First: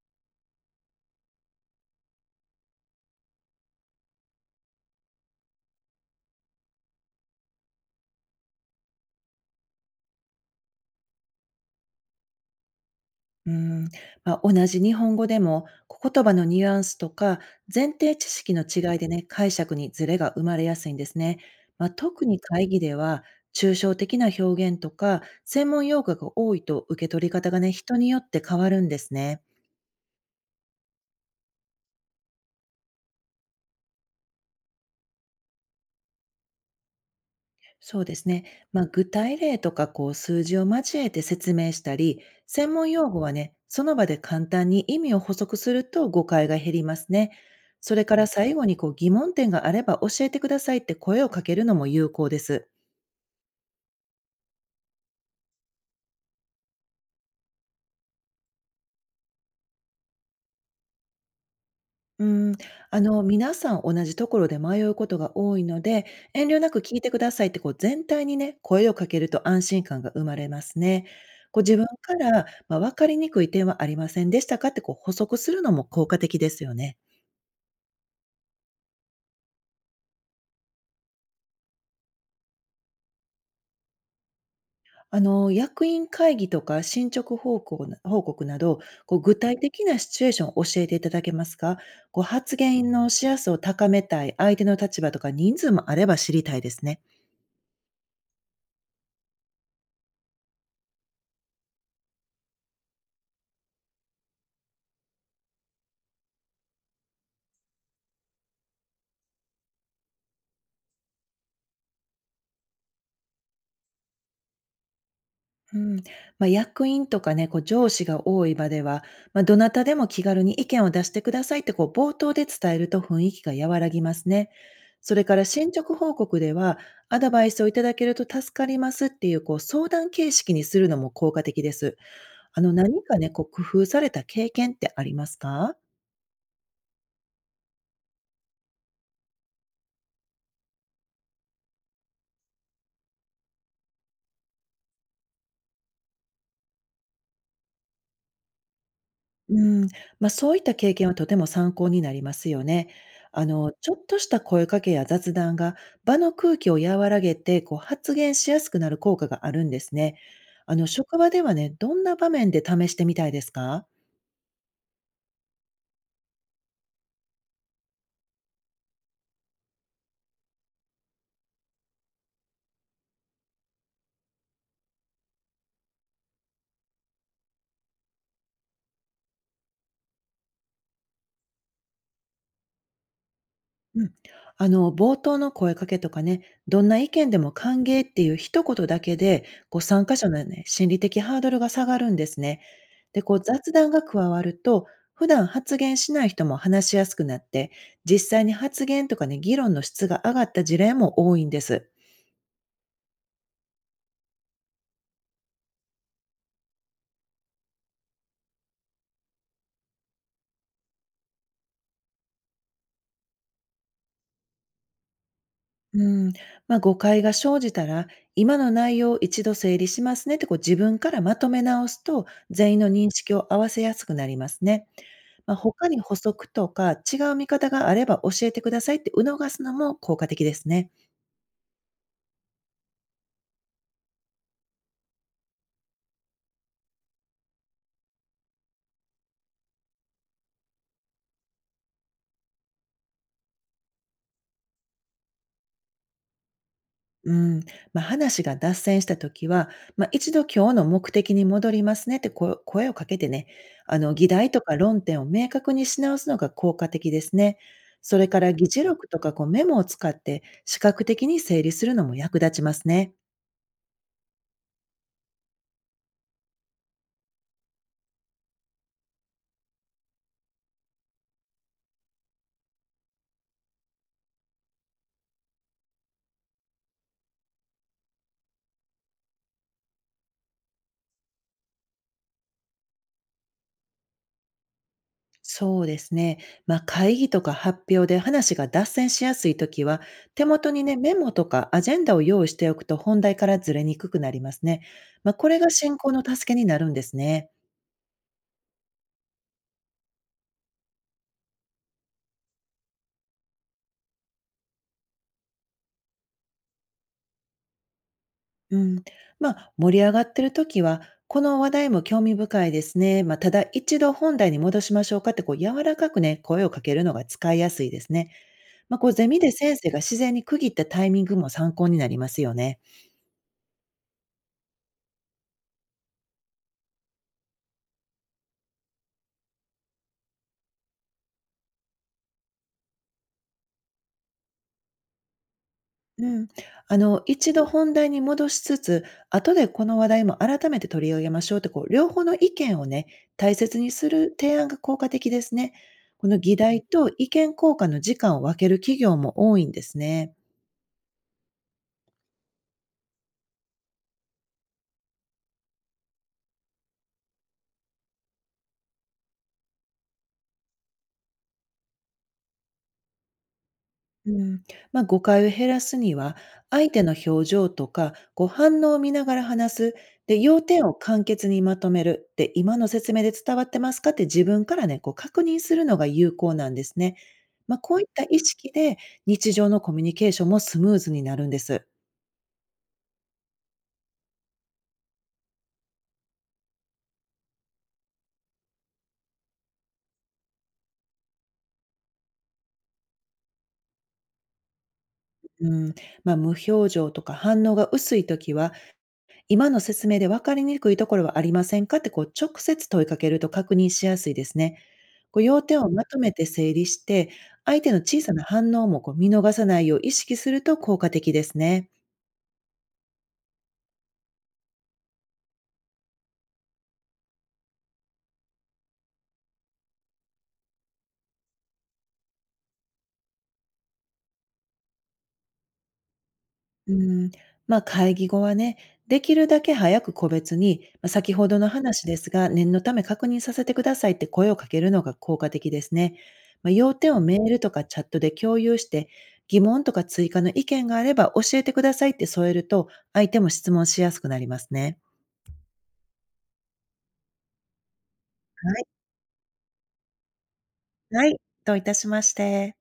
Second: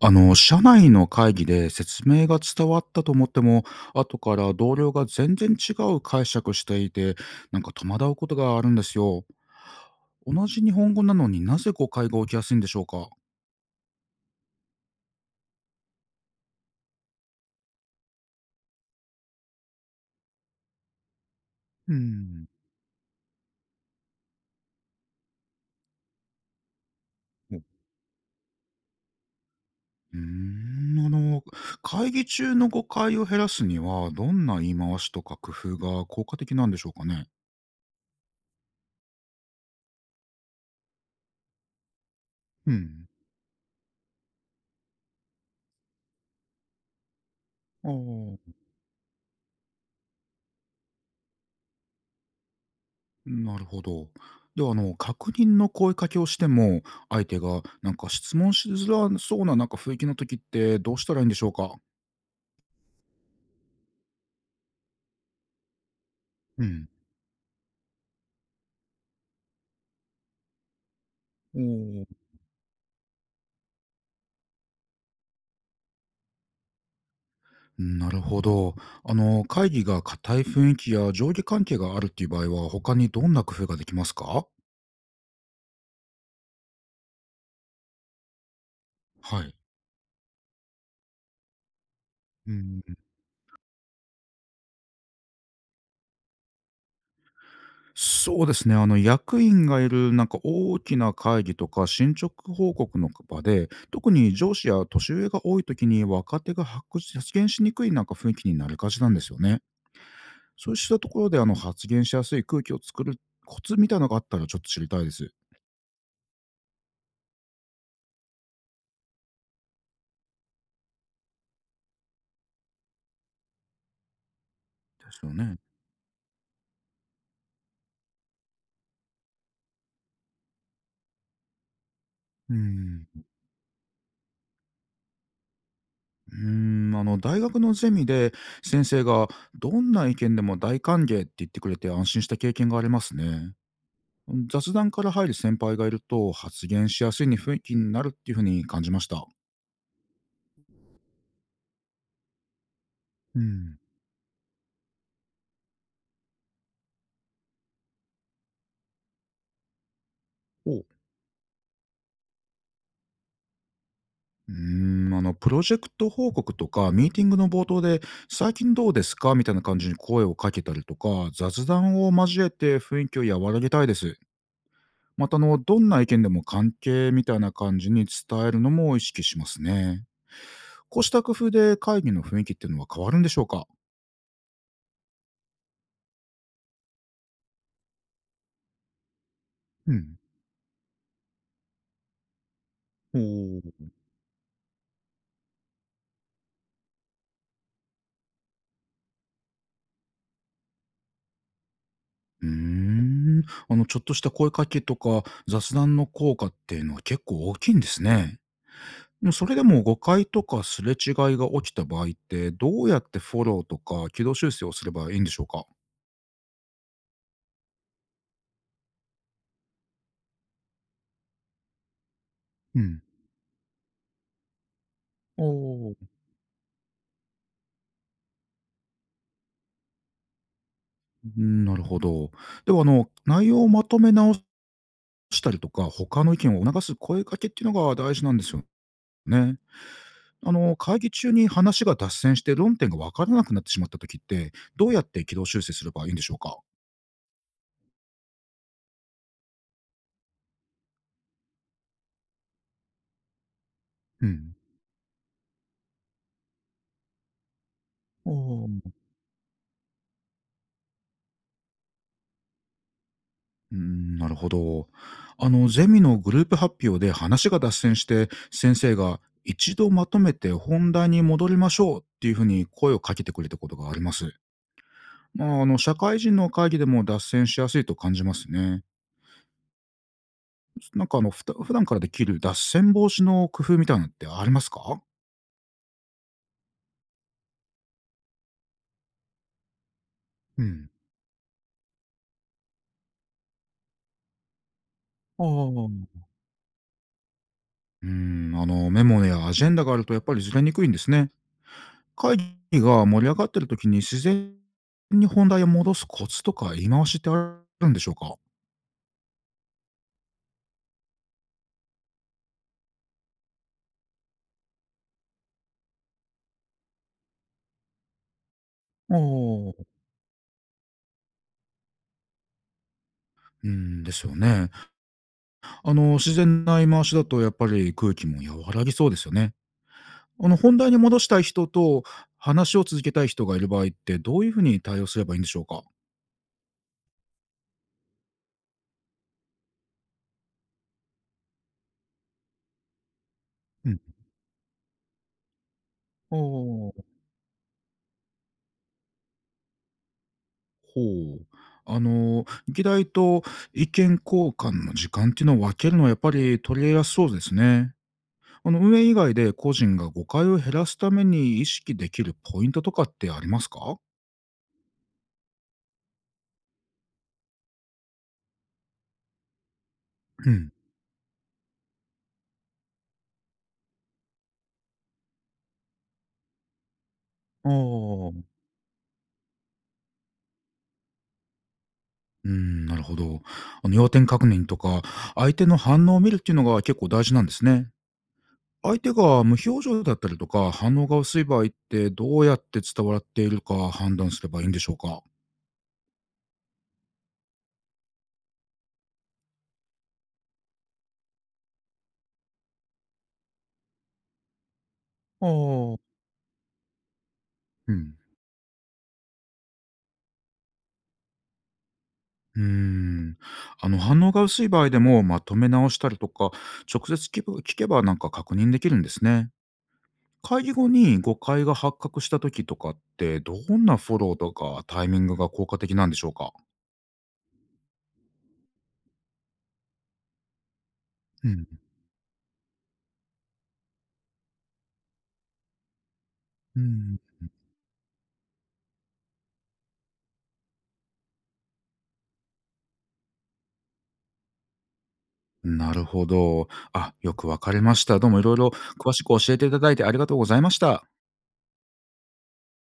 社内の会議で説明が伝わったと思っても、後から同僚が全然違う解釈していて、なんか戸惑うことがあるんですよ。同じ日本語なのになぜ誤解が起きやすいんでしょうか？うん、同じ日本語でも言葉のニュアンスとか前提知識の違いでね、解釈にズレが生まれやすいんですね。う特にん、会議では抽象的な表現とか専門用語が多いと受け取り方おがうね、人によって変わるんですね。ーん、あの、会議中の誤解を減らすには、どんな言い回しとか工夫が効果的なんでしょうかね？そうですね。具体例とかこう数字を交えて説明したり、専う門ん、用語はね、その場で簡単に意味を補足すると誤解が減りますね。あそれからあ。最後にこう疑問点があれば教えてくださいって声をかけるのも有効です。なるほど。では確認の声かけをしても相手がなんか質問しづらそうななんか雰囲気の時ってどうしたらいいんでしょうか？うん、皆さん同じところで迷うことが多いので、遠慮うなくん。聞いてくださいってこう全体にね、声をかけると安心感が生まれますね。おこう自分お、から、分かりにくい点はありませんでしたかってこう補足するのも効果的ですよね。なるほど。会議が硬い雰囲気や上下関係があるっていう場合は他にどんな工夫ができますか？役員会議とか進捗報告な報告など、こう具はい。体的なシチュエーションを教えていただけますか？こうう発ん言うん。のしやすさを高めたい、相手の立場とか人数もあれば知りたいですね。そうですね。役員がいる、なんか大きな会議とか進捗報告の場で、特に上司や年上が多い時に若手が発言しにくいなんか雰囲気になりがちなんですよね。そうしたところで、発言しやすい空気を作るコツみたいなのがあったらちょっと知りたいです。でうん、役員とかね、こう上司が多い場では、どなたでも気軽に意見を出してくださいってこう冒頭で伝えると雰囲気が和らぎますね。そすれよからね。進捗報告では、アドバイスをいただけると助かりますっていう、こう相談形式にするのも効果的です。うあの何ん。かね、こう工夫された経験ってありますか。大学のゼミで先生が、どんな意見でも大歓迎って言ってくれて安心した経験がありますね。雑談から入る先輩がいると発言しやすいに雰囲気になるっていうふうに感じました。うん、そういった経験はとても参考になりますよね。うん。ちょっとした声かけや雑談が場の空気を和らげて、こう発言しやすくなる効果があるんですね。おう職場ではね、どんな場面で試してみたいですか？ーんあのプロジェクト報告とかミーティングの冒頭で「最近どうですか？」みたいな感じに声をかけたりとか雑談を交えて雰囲気を和らげたいです。またどんな意見でも関係みたいな感じに伝えるのも意識しますね。こうした工夫で会議の雰囲気っていうのは変わるんでしょうか？うん。冒頭の声かけとかね、どんな意見でも歓迎っていう一言だけで、こうう参加ん。者のね、心理的ハードルが下がるんですね。おで、こう雑談ーが加わると、普段発言しない人も話しやすくなって、実際に発言とかね、議論の質が上がった事例も多いんです。うーん。ちょっとした声かけとか雑談の効果っていうのは結構大きいんですね。でもそれでも誤解とかすれ違いが起きた場合って、どうやってフォローとか軌道修正をすればいいんでしょうか？うん。誤解が生じたら、今の内容を一度整理しますねってこう自分からまとめ直すと、全員うのん。認識を合わせやすくなりますね。お他ー。に補足とか違う見方があれば教えてくださいって促すのも効果的ですね。なるほど。では、内容をまとめ直したりとか、他の意見を促す声かけっていうのが大事なんですよね。会議中に話が脱線して論点が分からなくなってしまった時って、どうやって軌道修正すればいいんでしょうか？うん、話が脱線した時は、一度今日の目的に戻りますねってこ声をかけてね、議う題ん。とか論点を明確にし直すのが効果的ですね。それおから議事ー録とかこうメモを使って視覚的に整理するのも役立ちますね。うーん、なるほど。ゼミのグループ発表で話が脱線して、先生が一度まとめて本題に戻りましょうっていうふうに声をかけてくれたことがあります。まあ、社会人の会議でも脱線しやすいと感じますね。なんか普段からできる脱線防止の工夫みたいなのってありますか？そうですね。会議とか発表で話が脱線しやすいときは、手う元にん。ね、メモとかアジェンダを用意しておくと本題からずれにくくなりますね。あこれが進行あ。の助けになるんですね。うん、メモやアジェンダがあるとやっぱりずれにくいんですね。会議が盛り上がってる時に自然に本題を戻すコツとか言い回しってあるんでしょうか？うん、盛り上がってる時は、この話題も興味深いですね。ただ一度本題に戻しましょうかって、こう柔らかくね、声をかけるのが使いやすいですね。こうおゼミで先ー、生が自然に区切ったタイミングも参考になりますよね。うん、ですよね。自然な言い回しだとやっぱり空気も和らぎそうですよね。本題に戻したい人と話を続けたい人がいる場合ってどういうふうに対応すればいいんでしょうか？うん。一度本題に戻しつつ、後でこの話題も改めて取り上げましょうって、こう、両方の意見をね、大切にすうる提案が効果的ですね。この議題ん。と意見交換の時間を分ける企業も多いんですね。ほう。議題と意見交換の時間っていうのを分けるのはやっぱり取りやすそうですね。運営以外で個人が誤解を減らすために意識できるポイントとかってありますか？うん、誤解を減らすには、相手の表情とか、ご反応を見ながら話す、で、う要ん。点を簡潔にまとめる、で、今の説明で伝わってますかって自分からね、こう確認するのが有効なんですね。あこういった意あ。識で、日常のコミュニケーションもスムーズになるんです。うん、なるほど。要点確認とか、相手の反応を見るっていうのが結構大事なんですね。相手が無表情だったりとか、反応が薄い場合って、どうやって伝わっているか判断すればいいんでしょうか？うん、無表情とか反応が薄い時は、今の説明で分かりにくいところはありませんかってこう直接問いかけると確認しやすいですね。こうあ要点をまあ。とめて整理して、相手うのん。小さな反応もこう見逃さないよう意識すると効果的ですね。うーん。反応が薄い場合でも、まとめ直したりとか、直接聞けばなんか確認できるんですね。会議後に誤解が発覚した時とかって、どんなフォローとかタイミングが効果的なんでしょうか？うん。会議後はね、できるだけ早く個別に、先ほうどん。の話ですが、念のため確認させてくださいって声をかけるのが効果的ですね。う要点ん。をメールとかチャットで共有して、疑問とか追加の意見があれば教えてくださいって添えると、相手も質問しやすくなりますね。なるほど。あ、よくわかりました。どうもいろいはろい。詳しく教えていただいてありがとうございました。はい。どういたしまして。